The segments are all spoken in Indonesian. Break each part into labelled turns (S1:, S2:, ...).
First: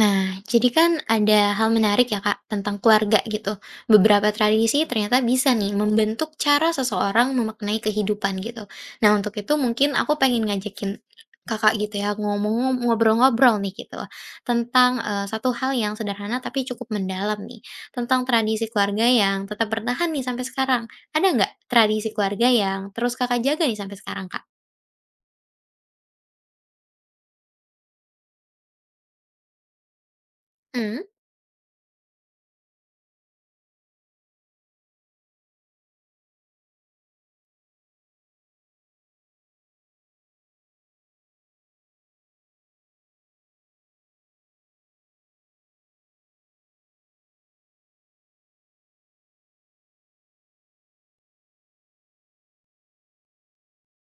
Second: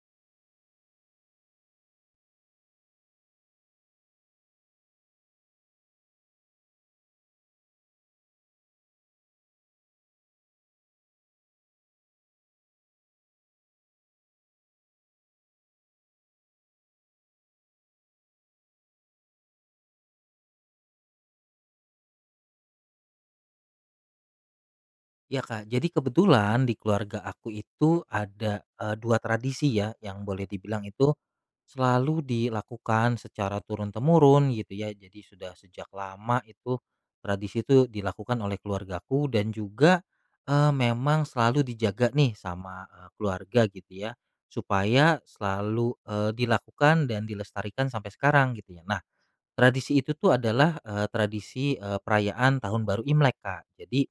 S1: Nah, jadi kan ada hal menarik ya Kak, tentang keluarga gitu. Beberapa tradisi ternyata bisa nih membentuk cara seseorang memaknai kehidupan gitu. Nah, untuk itu mungkin aku pengen ngajakin Kakak gitu ya, ngobrol-ngobrol nih gitu tentang satu hal yang sederhana tapi cukup mendalam nih, tentang tradisi keluarga yang tetap bertahan nih sampai sekarang. Ada nggak tradisi keluarga yang terus Kakak jaga nih sampai sekarang, Kak?
S2: Iya Kak, jadi kebetulan di keluarga aku itu ada, 2 tradisi ya yang boleh dibilang
S1: Hmm.
S2: itu selalu dilakukan secara turun-temurun gitu ya. Jadi sudah sejak lama itu tradisi itu dilakukan oleh keluargaku dan juga, memang selalu dijaga nih sama, keluarga gitu ya, supaya selalu, dilakukan dan dilestarikan sampai sekarang gitu ya. Nah tradisi itu tuh adalah, tradisi, perayaan Tahun Baru Imlek Kak. Jadi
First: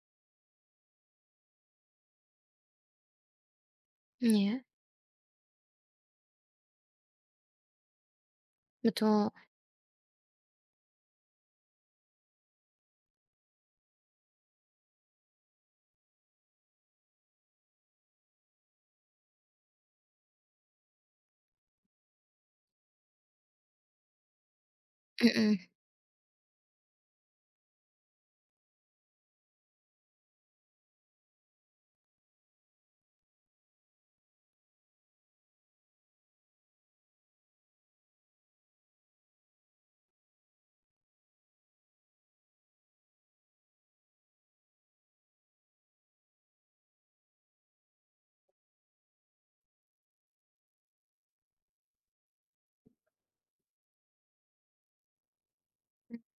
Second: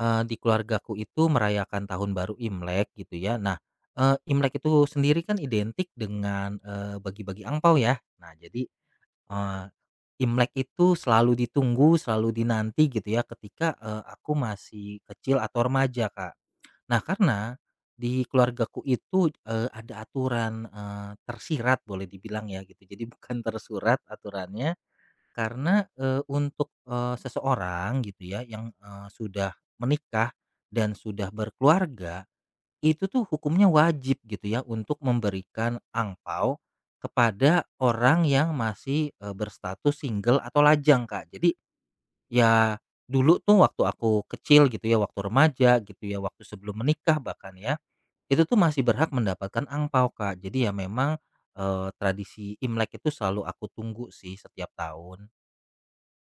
S2: Di keluargaku itu merayakan Tahun Baru Imlek gitu ya. Nah, Imlek
S1: Iya,
S2: itu sendiri kan identik dengan, bagi-bagi angpau ya. Nah jadi,
S1: betul.
S2: eee, Imlek itu selalu ditunggu, selalu dinanti gitu ya ketika, aku masih kecil atau remaja, Kak. Nah karena di keluargaku itu, ada aturan, tersirat boleh dibilang ya gitu. Jadi bukan tersurat aturannya,
S1: Mhm.
S2: karena, untuk, seseorang gitu ya yang, sudah menikah dan sudah berkeluarga, itu tuh hukumnya wajib gitu ya untuk memberikan angpau kepada orang yang masih, berstatus single atau lajang, Kak. Jadi ya dulu tuh waktu aku kecil gitu ya, waktu remaja gitu ya, waktu sebelum menikah bahkan ya, itu tuh masih berhak mendapatkan angpau Kak. Jadi ya memang, tradisi Imlek itu selalu aku tunggu sih setiap tahun.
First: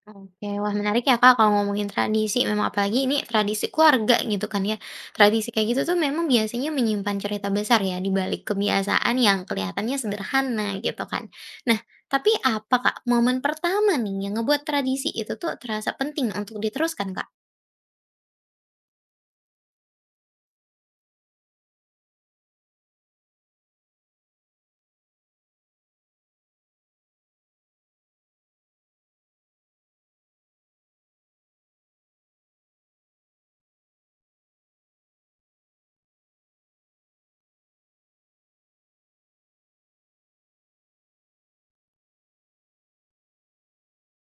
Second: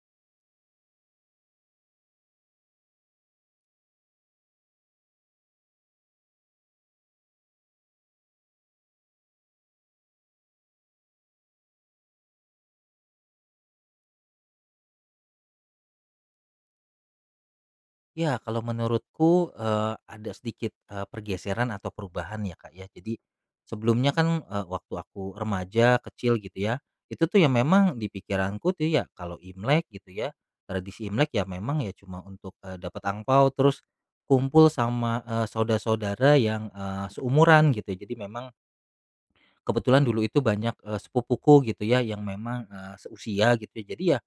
S1: Oke, wah menarik ya Kak kalau ngomongin tradisi, memang apalagi ini tradisi keluarga gitu kan ya. Tradisi kayak gitu tuh memang biasanya menyimpan cerita besar ya di balik kebiasaan yang kelihatannya sederhana gitu kan. Nah, tapi apa Kak momen pertama nih yang ngebuat tradisi itu tuh terasa penting untuk diteruskan Kak?
S2: Ya, kalau menurutku, ada sedikit, pergeseran atau perubahan ya, Kak, ya. Jadi sebelumnya kan, waktu aku remaja, kecil gitu ya, itu tuh ya memang di pikiranku tuh ya kalau Imlek gitu ya, tradisi Imlek ya memang ya cuma untuk, dapat angpao terus kumpul sama, saudara-saudara yang, seumuran gitu, ya. Jadi memang kebetulan dulu itu banyak, sepupuku gitu ya yang memang, seusia gitu ya. Jadi ya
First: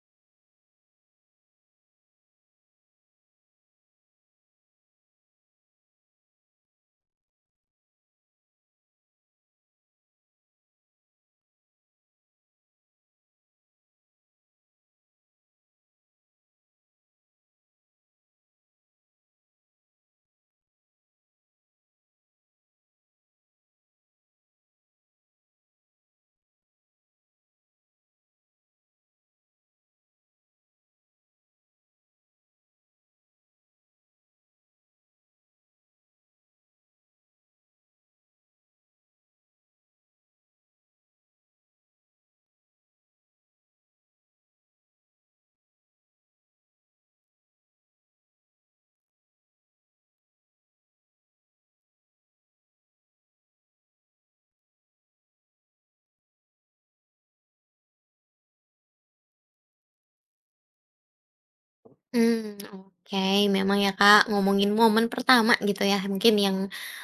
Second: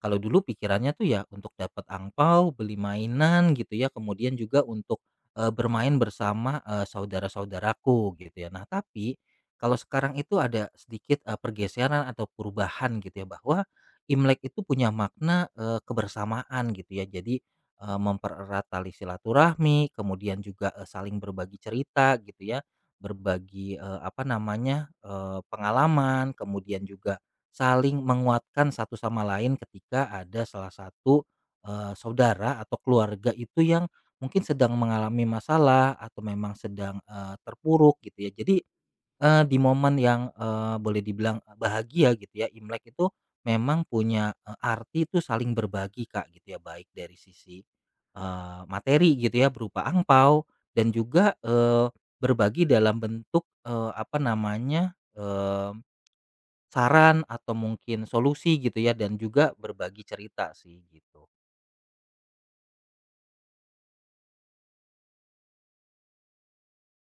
S2: kalau dulu pikirannya tuh ya untuk dapat angpau, beli mainan gitu ya, kemudian juga untuk, bermain bersama, saudara-saudaraku gitu ya. Nah tapi, kalau sekarang itu ada sedikit, pergeseran atau perubahan gitu ya bahwa, Imlek itu punya makna, kebersamaan gitu ya. Jadi, mempererat tali silaturahmi, kemudian juga, saling berbagi cerita gitu ya, berbagi, apa namanya, pengalaman, kemudian juga saling menguatkan satu sama lain ketika ada salah satu, saudara atau keluarga itu yang mungkin sedang mengalami masalah atau memang sedang, terpuruk gitu ya. Jadi, di momen yang, boleh dibilang bahagia gitu ya, Imlek itu memang punya, arti itu saling berbagi Kak gitu ya, baik dari sisi, materi gitu ya berupa angpau dan juga, berbagi dalam bentuk, apa namanya, saran atau mungkin solusi gitu ya dan juga berbagi cerita sih gitu.
S1: Hmm, oke, memang ya Kak, ngomongin momen pertama gitu ya, mungkin yang,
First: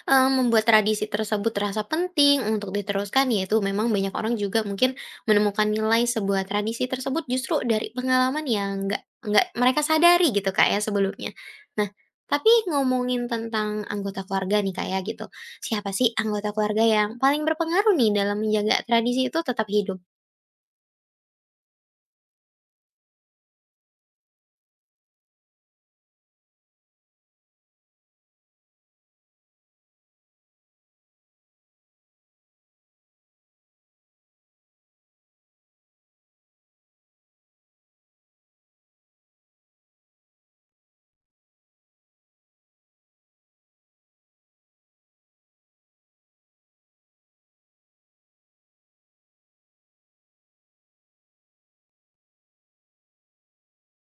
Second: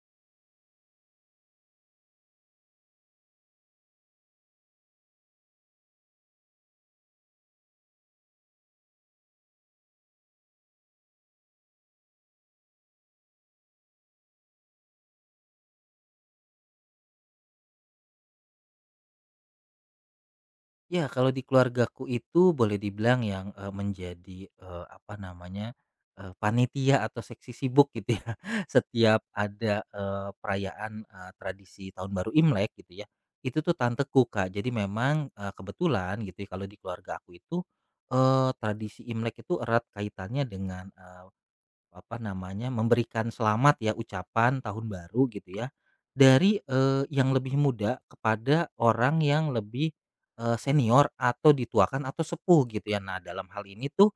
S1: membuat tradisi tersebut terasa penting untuk diteruskan, yaitu memang banyak orang juga mungkin menemukan nilai sebuah tradisi tersebut justru dari pengalaman yang nggak mereka sadari gitu Kak ya sebelumnya. Nah, tapi ngomongin tentang anggota keluarga nih Kak ya gitu, siapa sih anggota keluarga yang paling berpengaruh nih dalam menjaga tradisi itu tetap hidup?
S2: Ya kalau di keluargaku itu boleh dibilang yang, menjadi, apa namanya, panitia atau seksi sibuk gitu ya setiap ada, perayaan, tradisi tahun baru Imlek gitu ya, itu tuh tanteku Kak jadi memang, kebetulan gitu ya kalau di keluarga aku itu, tradisi Imlek itu erat kaitannya dengan, apa namanya, memberikan selamat ya, ucapan tahun baru gitu ya, dari, yang lebih muda kepada orang yang lebih, senior atau dituakan atau sepuh gitu ya. Nah dalam hal ini tuh,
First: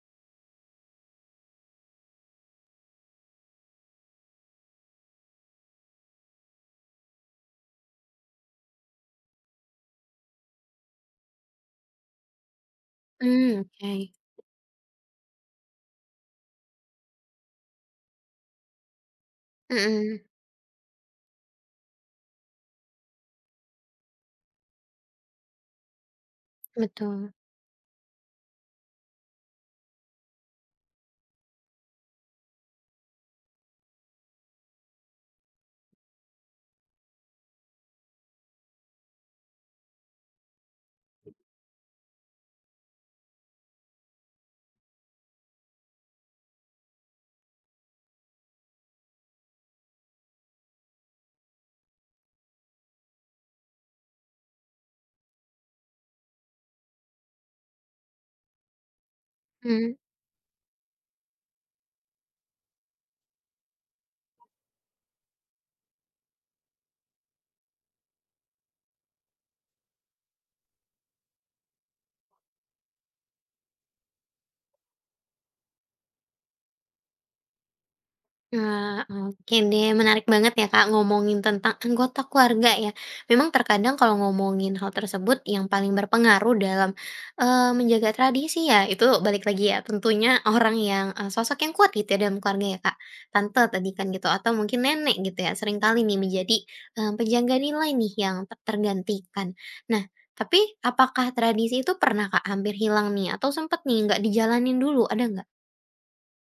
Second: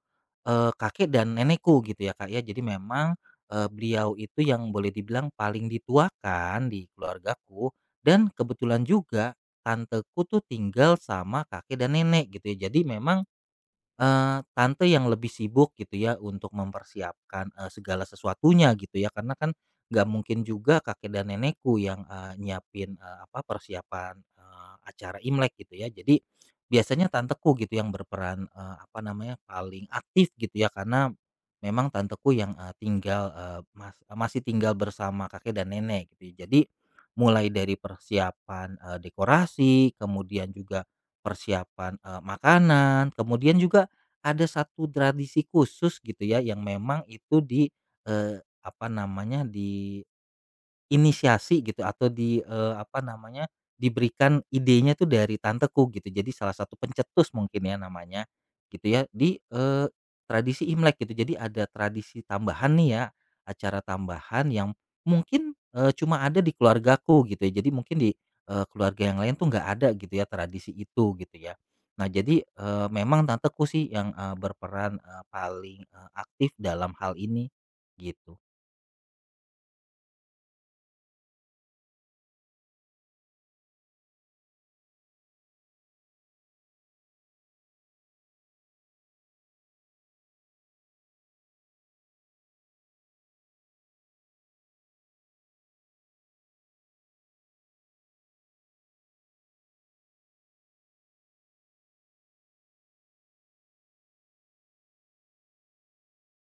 S2: kakek dan nenekku gitu ya, Kak, ya. Jadi memang, beliau itu yang boleh dibilang paling dituakan di keluargaku dan kebetulan juga tanteku tuh tinggal sama kakek dan nenek gitu ya. Jadi memang
S1: Hmm, oke.
S2: Tante yang lebih sibuk gitu ya untuk mempersiapkan, segala sesuatunya gitu ya karena kan nggak
S1: Mhm,
S2: mungkin juga kakek dan nenekku yang, nyiapin, apa, persiapan, acara Imlek gitu ya. Jadi biasanya
S1: betul.
S2: tanteku gitu yang berperan, apa namanya, paling aktif gitu ya karena memang tanteku yang, tinggal, masih tinggal bersama kakek dan nenek gitu ya. Jadi mulai dari persiapan, dekorasi, kemudian juga persiapan, makanan, kemudian juga ada satu tradisi khusus gitu ya yang memang itu di, apa namanya di inisiasi gitu atau di, apa namanya, diberikan idenya tuh dari tanteku gitu. Jadi salah satu pencetus mungkin ya namanya, gitu ya di,
S1: Hmm.
S2: tradisi Imlek gitu. Jadi ada tradisi tambahan nih ya, acara tambahan yang mungkin, cuma ada di keluargaku gitu ya. Jadi mungkin di, keluarga yang lain tuh nggak ada gitu ya tradisi itu gitu ya. Nah jadi, memang tanteku sih yang, berperan, paling, aktif dalam hal ini, gitu.
S1: Nah, oke deh, menarik banget ya Kak ngomongin tentang anggota keluarga ya. Memang terkadang kalau ngomongin hal tersebut yang paling berpengaruh dalam menjaga tradisi ya, itu balik lagi ya tentunya orang yang sosok yang kuat gitu ya dalam keluarga ya Kak. Tante tadi kan gitu atau mungkin nenek gitu ya, seringkali nih menjadi penjaga nilai nih yang tak tergantikan. Nah, tapi apakah tradisi itu pernah Kak hampir hilang nih atau sempat nih nggak dijalanin dulu, ada nggak?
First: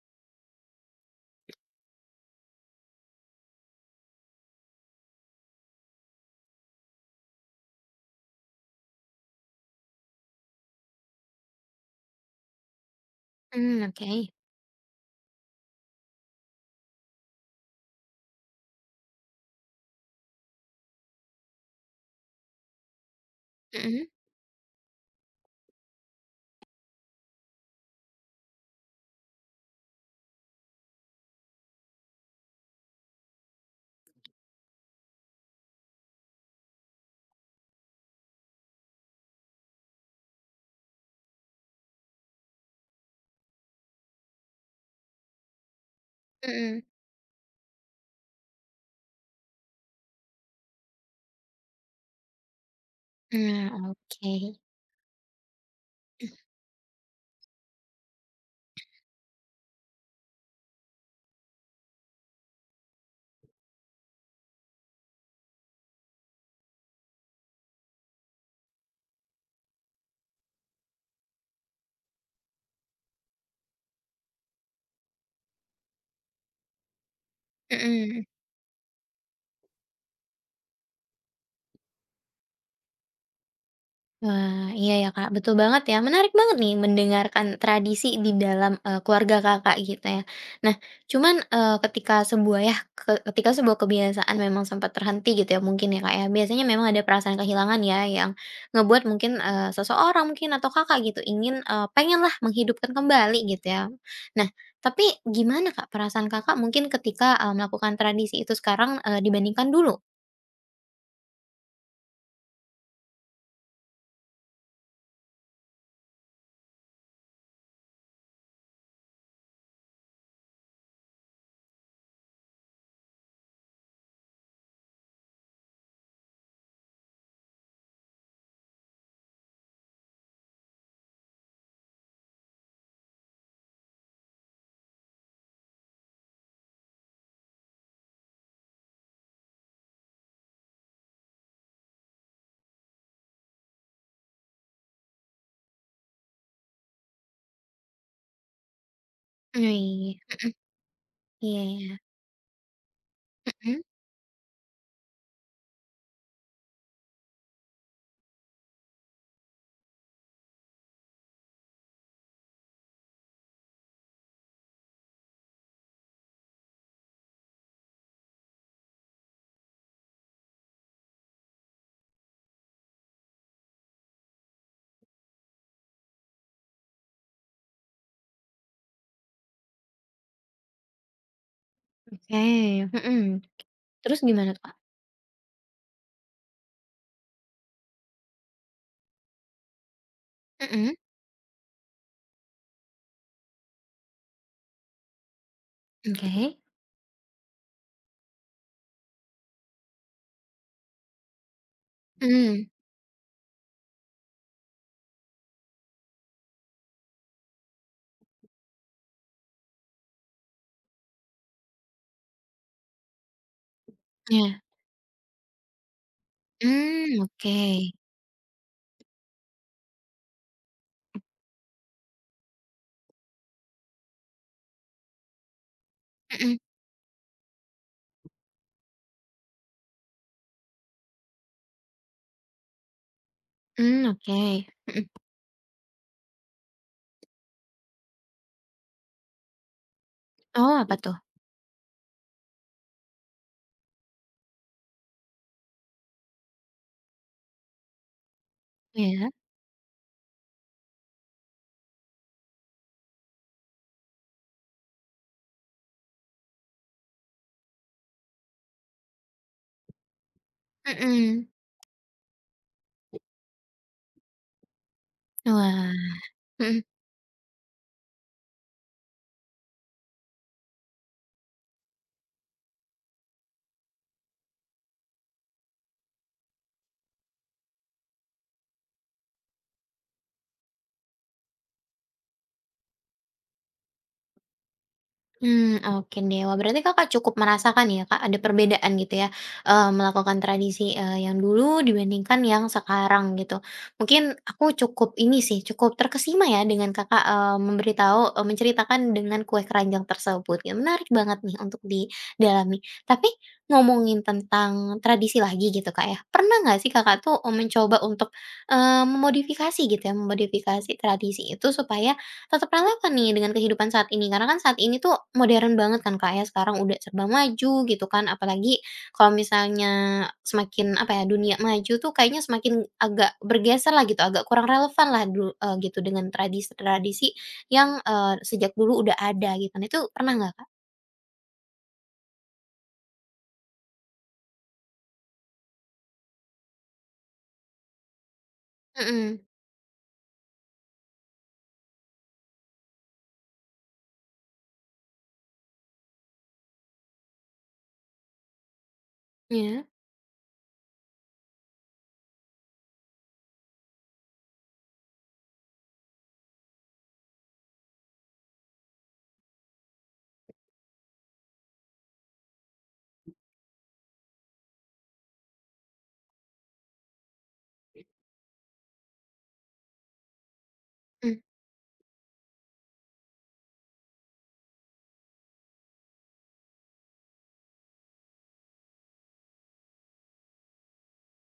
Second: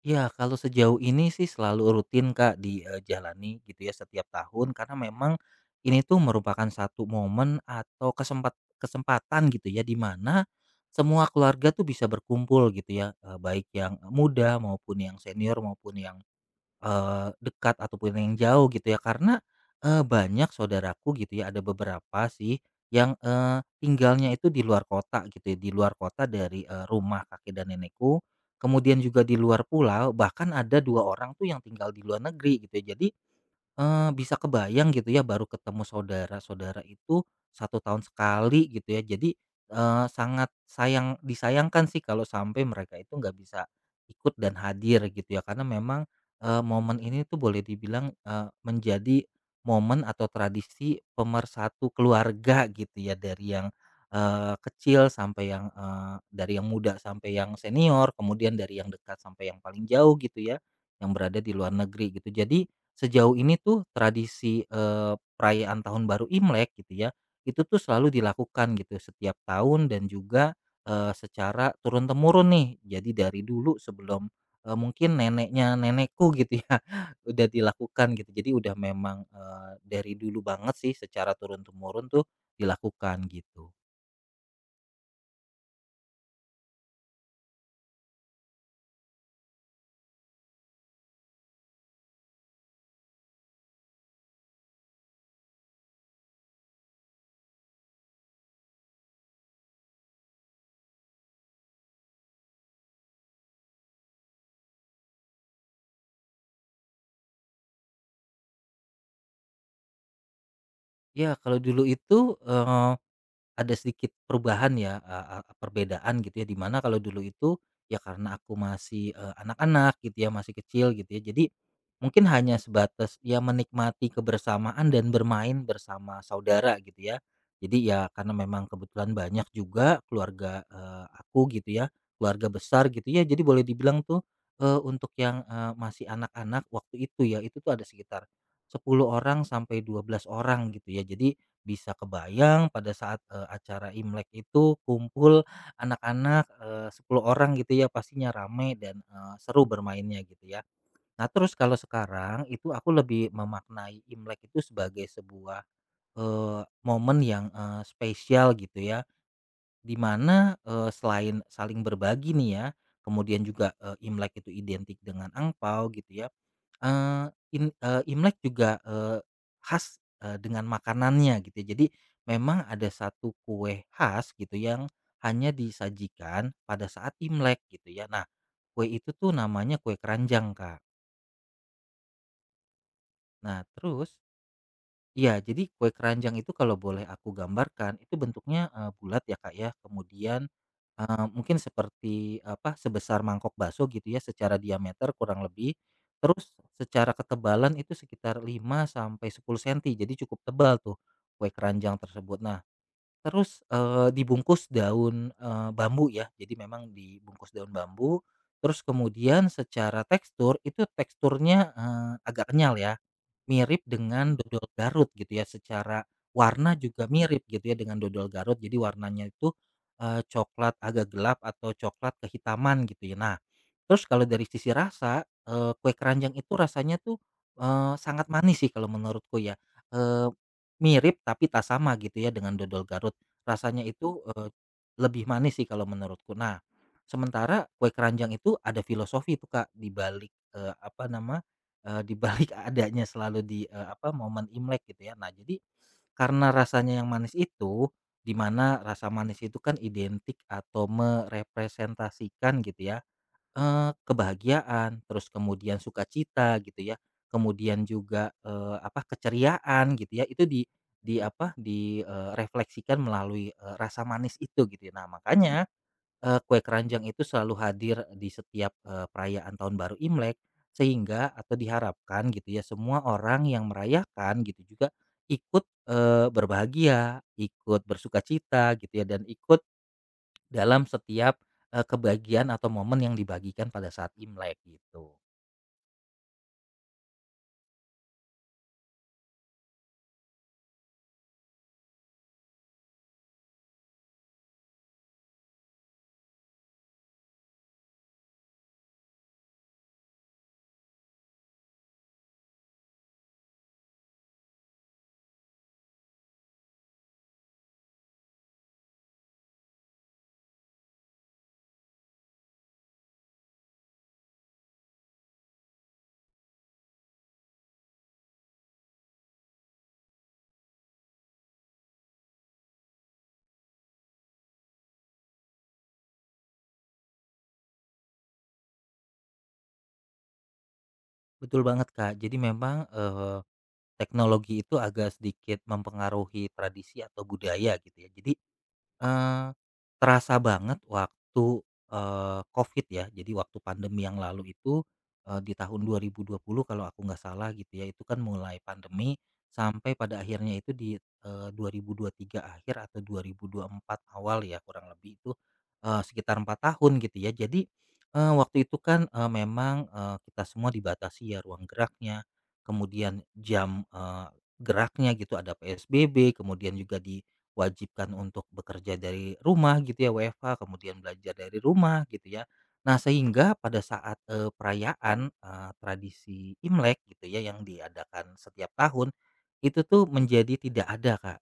S2: Ya, kalau sejauh ini sih selalu rutin, Kak, dijalani gitu ya setiap tahun karena memang ini tuh merupakan satu momen atau kesempatan gitu ya di mana semua keluarga tuh bisa berkumpul gitu ya, baik
S1: Hmm,
S2: yang
S1: oke.
S2: muda maupun yang senior maupun yang dekat ataupun yang jauh gitu ya karena, banyak saudaraku gitu ya ada beberapa sih yang,
S1: Mm-mm,
S2: tinggalnya itu di luar kota gitu ya, di luar kota dari, rumah kakek dan nenekku, kemudian juga di luar pulau bahkan ada 2 orang tuh yang tinggal di luar negeri gitu ya jadi, bisa kebayang gitu ya baru ketemu saudara-saudara itu satu tahun sekali gitu ya. Jadi, sangat sayang disayangkan sih kalau sampai mereka itu nggak bisa ikut dan hadir gitu ya. Karena memang,
S1: mm-mm.
S2: momen ini tuh boleh dibilang, menjadi momen atau tradisi pemersatu keluarga gitu ya dari yang,
S1: Nah, oke.
S2: kecil sampai yang, dari yang muda sampai yang senior, kemudian dari yang dekat sampai yang paling jauh gitu ya, yang berada di luar negeri gitu. Jadi sejauh ini tuh tradisi, perayaan Tahun Baru Imlek gitu ya, itu tuh selalu dilakukan gitu setiap tahun dan juga, secara turun temurun nih. Jadi dari dulu sebelum, mungkin neneknya nenekku gitu ya, udah dilakukan
S1: Mhm.
S2: gitu. Jadi udah memang, dari dulu banget sih secara turun temurun tuh dilakukan gitu.
S1: Wah, iya ya, Kak, betul banget ya. Menarik banget nih mendengarkan tradisi di dalam, keluarga Kakak gitu ya. Nah, cuman, ketika sebuah kebiasaan memang sempat terhenti gitu ya mungkin ya, Kak, ya, biasanya memang ada perasaan kehilangan ya yang ngebuat mungkin, seseorang mungkin atau Kakak gitu ingin, pengenlah menghidupkan kembali gitu ya. Nah, tapi gimana, Kak, perasaan Kakak mungkin ketika, melakukan tradisi itu sekarang, dibandingkan dulu?
S2: Ya kalau dulu itu, ada sedikit perubahan ya, eee eee, perbedaan gitu ya, dimana kalau dulu itu, ya karena aku masih, anak-anak gitu ya, masih kecil gitu ya, jadi mungkin hanya sebatas ya menikmati kebersamaan dan bermain bersama saudara gitu ya. Jadi ya karena memang kebetulan banyak juga keluarga, aku gitu ya, keluarga besar gitu ya, jadi boleh dibilang tuh, untuk yang, masih anak-anak waktu itu ya, itu tuh ada sekitar 10 orang sampai 12 orang gitu ya. Jadi bisa kebayang pada saat, acara Imlek itu kumpul anak-anak, 10 orang gitu ya pastinya rame dan, seru
S1: Wih.
S2: bermainnya gitu ya. Nah terus
S1: Iya,
S2: kalau
S1: iya.
S2: sekarang itu aku lebih
S1: Mhm.
S2: memaknai Imlek itu sebagai sebuah, eee, momen yang, spesial gitu ya, di mana, selain saling berbagi nih ya, kemudian juga, Imlek itu identik dengan angpao gitu ya. Eee, Imlek juga, khas, dengan makanannya gitu ya. Jadi memang ada satu kue khas gitu yang hanya disajikan pada saat Imlek gitu ya. Nah, kue itu tuh namanya kue keranjang, Kak.
S1: Oke, mhm.
S2: Nah terus.
S1: Terus gimana tuh, Kak?
S2: Iya, jadi kue keranjang itu kalau boleh aku gambarkan itu bentuknya, bulat ya, Kak, ya. Kemudian,
S1: Mhm,
S2: mungkin seperti apa, sebesar mangkok bakso gitu ya secara diameter kurang lebih. Terus
S1: oke.
S2: secara ketebalan itu sekitar 5 sampai 10 senti, jadi cukup tebal tuh kue keranjang tersebut. Nah,
S1: Mhm,
S2: terus, dibungkus daun, bambu ya, jadi memang dibungkus daun bambu, terus kemudian secara tekstur itu teksturnya, agak kenyal ya. Mirip dengan
S1: iya.
S2: dodol Garut gitu ya, secara warna juga
S1: Mmm,
S2: mirip
S1: oke.
S2: gitu ya dengan dodol Garut. Jadi warnanya itu, coklat agak gelap atau coklat kehitaman gitu ya. Nah, terus kalau dari sisi rasa, kue keranjang itu
S1: Mhm,
S2: rasanya tuh, sangat manis sih kalau menurutku ya, eee, mirip tapi tak sama gitu ya dengan dodol Garut. Rasanya
S1: mmm,
S2: itu,
S1: oke. Mhm.
S2: lebih manis sih kalau menurutku. Nah, sementara kue keranjang itu ada filosofi itu Kak, di balik,
S1: Oh, apa
S2: apa
S1: tuh?
S2: nama, di balik adanya selalu di, apa, momen Imlek gitu ya. Nah, jadi karena rasanya yang manis itu, di mana rasa
S1: Iya.
S2: manis itu kan identik atau merepresentasikan gitu ya, kebahagiaan, terus kemudian sukacita gitu ya, kemudian juga, apa, keceriaan gitu ya, itu di
S1: Mhm.
S2: apa, di, eh, refleksikan melalui, rasa manis itu gitu ya. Nah, makanya
S1: Wah,
S2: Kue
S1: mhm.
S2: keranjang itu selalu hadir di setiap, perayaan Tahun Baru Imlek, sehingga atau diharapkan gitu ya semua orang yang merayakan gitu juga ikut, berbahagia, ikut bersuka cita gitu ya dan ikut dalam setiap, kebagian atau momen yang dibagikan pada saat Imlek gitu.
S1: Hmm, oke deh. Wah, berarti Kakak cukup merasakan ya, Kak, ada perbedaan gitu ya, melakukan tradisi, yang dulu dibandingkan yang sekarang gitu. Mungkin aku cukup ini sih, cukup terkesima ya dengan Kakak, menceritakan dengan kue keranjang tersebut, ya menarik banget nih untuk didalami. Tapi ngomongin tentang tradisi lagi gitu, Kak, ya, pernah nggak sih Kakak tuh, mencoba untuk, memodifikasi gitu ya, memodifikasi tradisi itu supaya tetap relevan nih dengan kehidupan saat ini, karena kan saat ini tuh modern banget kan Kak ya, sekarang udah serba maju gitu kan, apalagi kalau misalnya semakin apa ya, dunia maju tuh kayaknya semakin agak bergeser lah gitu, agak kurang relevan lah gitu dengan tradisi-tradisi yang, sejak dulu udah ada gitu. Nah itu pernah nggak Kak?
S2: Betul banget, Kak. Jadi memang, teknologi itu agak sedikit mempengaruhi tradisi atau budaya gitu ya. Jadi
S1: Mm-mm.
S2: Eee, terasa banget waktu, Covid ya. Jadi waktu pandemi yang lalu itu, di tahun 2020 kalau aku nggak salah gitu ya, itu kan mulai pandemi
S1: Ya,
S2: sampai pada akhirnya itu di, 2023 akhir atau 2024 awal ya kurang lebih itu, sekitar 4 tahun gitu ya. Jadi, waktu itu kan, memang, kita semua dibatasi ya ruang geraknya, kemudian jam, geraknya gitu ada PSBB, kemudian juga di wajibkan untuk bekerja dari rumah gitu ya WFH kemudian belajar
S1: iya,
S2: dari rumah gitu ya. Nah sehingga pada saat, perayaan, tradisi Imlek gitu ya yang diadakan setiap tahun, itu tuh menjadi tidak ada Kak,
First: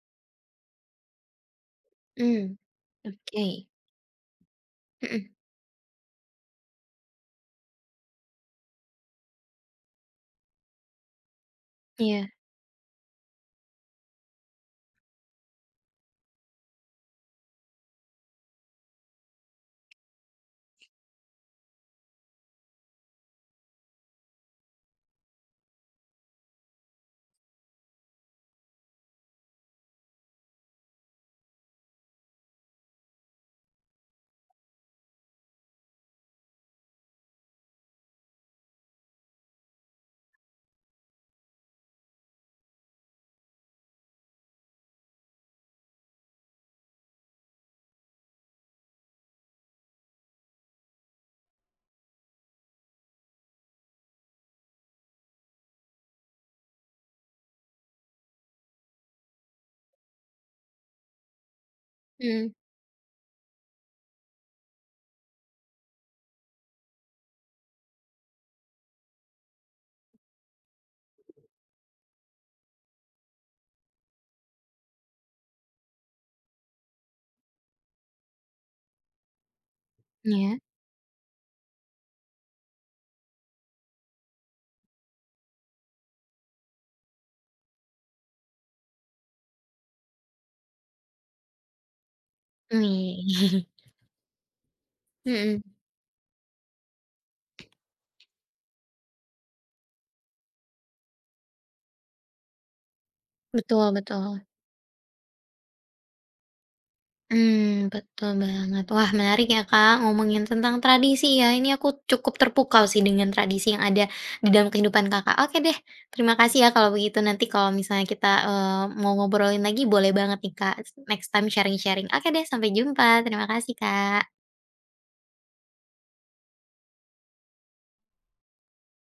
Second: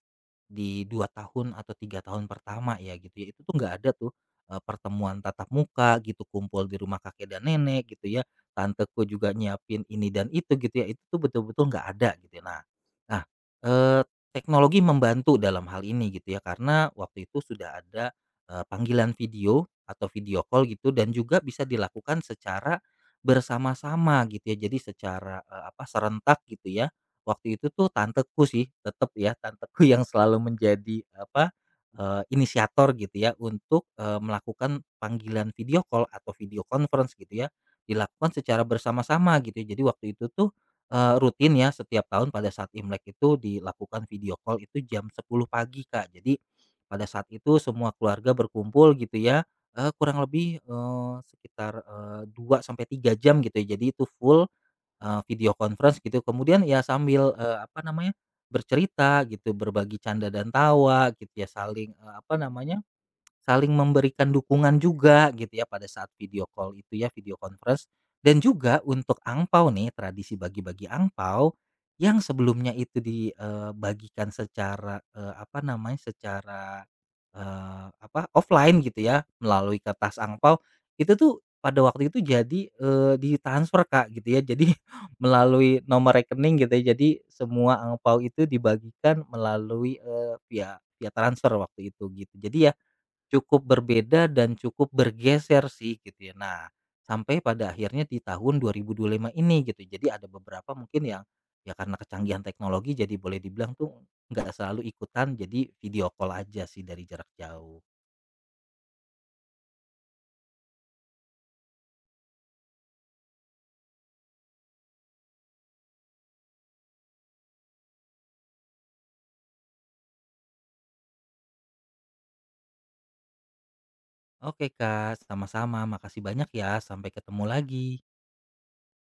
S2: di 2 tahun atau 3 tahun
S1: mhm.
S2: pertama ya gitu ya, itu
S1: Oke,
S2: tuh nggak ada tuh, pertemuan
S1: mhm,
S2: tatap muka gitu, kumpul di rumah kakek dan nenek gitu ya, tanteku juga nyiapin ini dan itu gitu ya, itu tuh betul-betul nggak ada
S1: iya,
S2: gitu ya. Nah nah, eee, teknologi membantu dalam hal ini gitu ya, karena waktu itu sudah ada, panggilan video atau video call gitu dan juga bisa dilakukan secara bersama-sama gitu ya. Jadi secara, apa, serentak gitu ya. Waktu itu tuh tanteku sih, tetap ya, tanteku yang selalu menjadi apa, inisiator gitu ya untuk, melakukan panggilan video call atau video conference gitu ya, dilakukan secara bersama-sama gitu ya. Jadi waktu itu tuh, rutin ya setiap tahun pada saat Imlek itu dilakukan video call itu jam 10 pagi, Kak. Jadi pada saat itu semua keluarga berkumpul gitu ya, kurang lebih, sekitar, 2 sampai 3 jam gitu ya. Jadi itu full video conference gitu kemudian ya sambil, apa namanya, bercerita gitu berbagi canda dan tawa gitu ya saling, apa
S1: mhm,
S2: namanya, saling memberikan dukungan juga gitu ya pada saat video call itu ya, video conference dan juga untuk angpau nih, tradisi bagi-bagi angpau yang sebelumnya itu dibagikan secara, apa namanya, secara, apa, offline gitu ya, melalui kertas
S1: iya,
S2: angpau itu tuh pada waktu itu jadi, ditransfer Kak gitu ya. Jadi melalui nomor rekening gitu ya, jadi semua angpau itu dibagikan melalui, via via transfer waktu itu gitu. Jadi ya cukup
S1: wih,
S2: berbeda dan cukup
S1: mhm,
S2: bergeser sih gitu ya. Nah, sampai pada akhirnya di tahun 2025 ini gitu. Jadi ada beberapa mungkin yang ya karena kecanggihan teknologi jadi boleh dibilang
S1: betul,
S2: tuh
S1: betul.
S2: nggak selalu ikutan jadi video call aja sih dari jarak jauh.
S1: Hmm, betul banget. Wah, menarik ya, Kak, ngomongin tentang tradisi ya. Ini aku cukup terpukau sih dengan tradisi yang ada di dalam kehidupan Kakak. Oke deh, terima kasih ya kalau begitu. Nanti kalau misalnya kita, mau ngobrolin lagi boleh banget nih, Kak, next time sharing-sharing. Oke deh, sampai jumpa. Terima kasih, Kak.
S2: Oke Kak, sama-sama. Makasih banyak ya. Sampai ketemu lagi.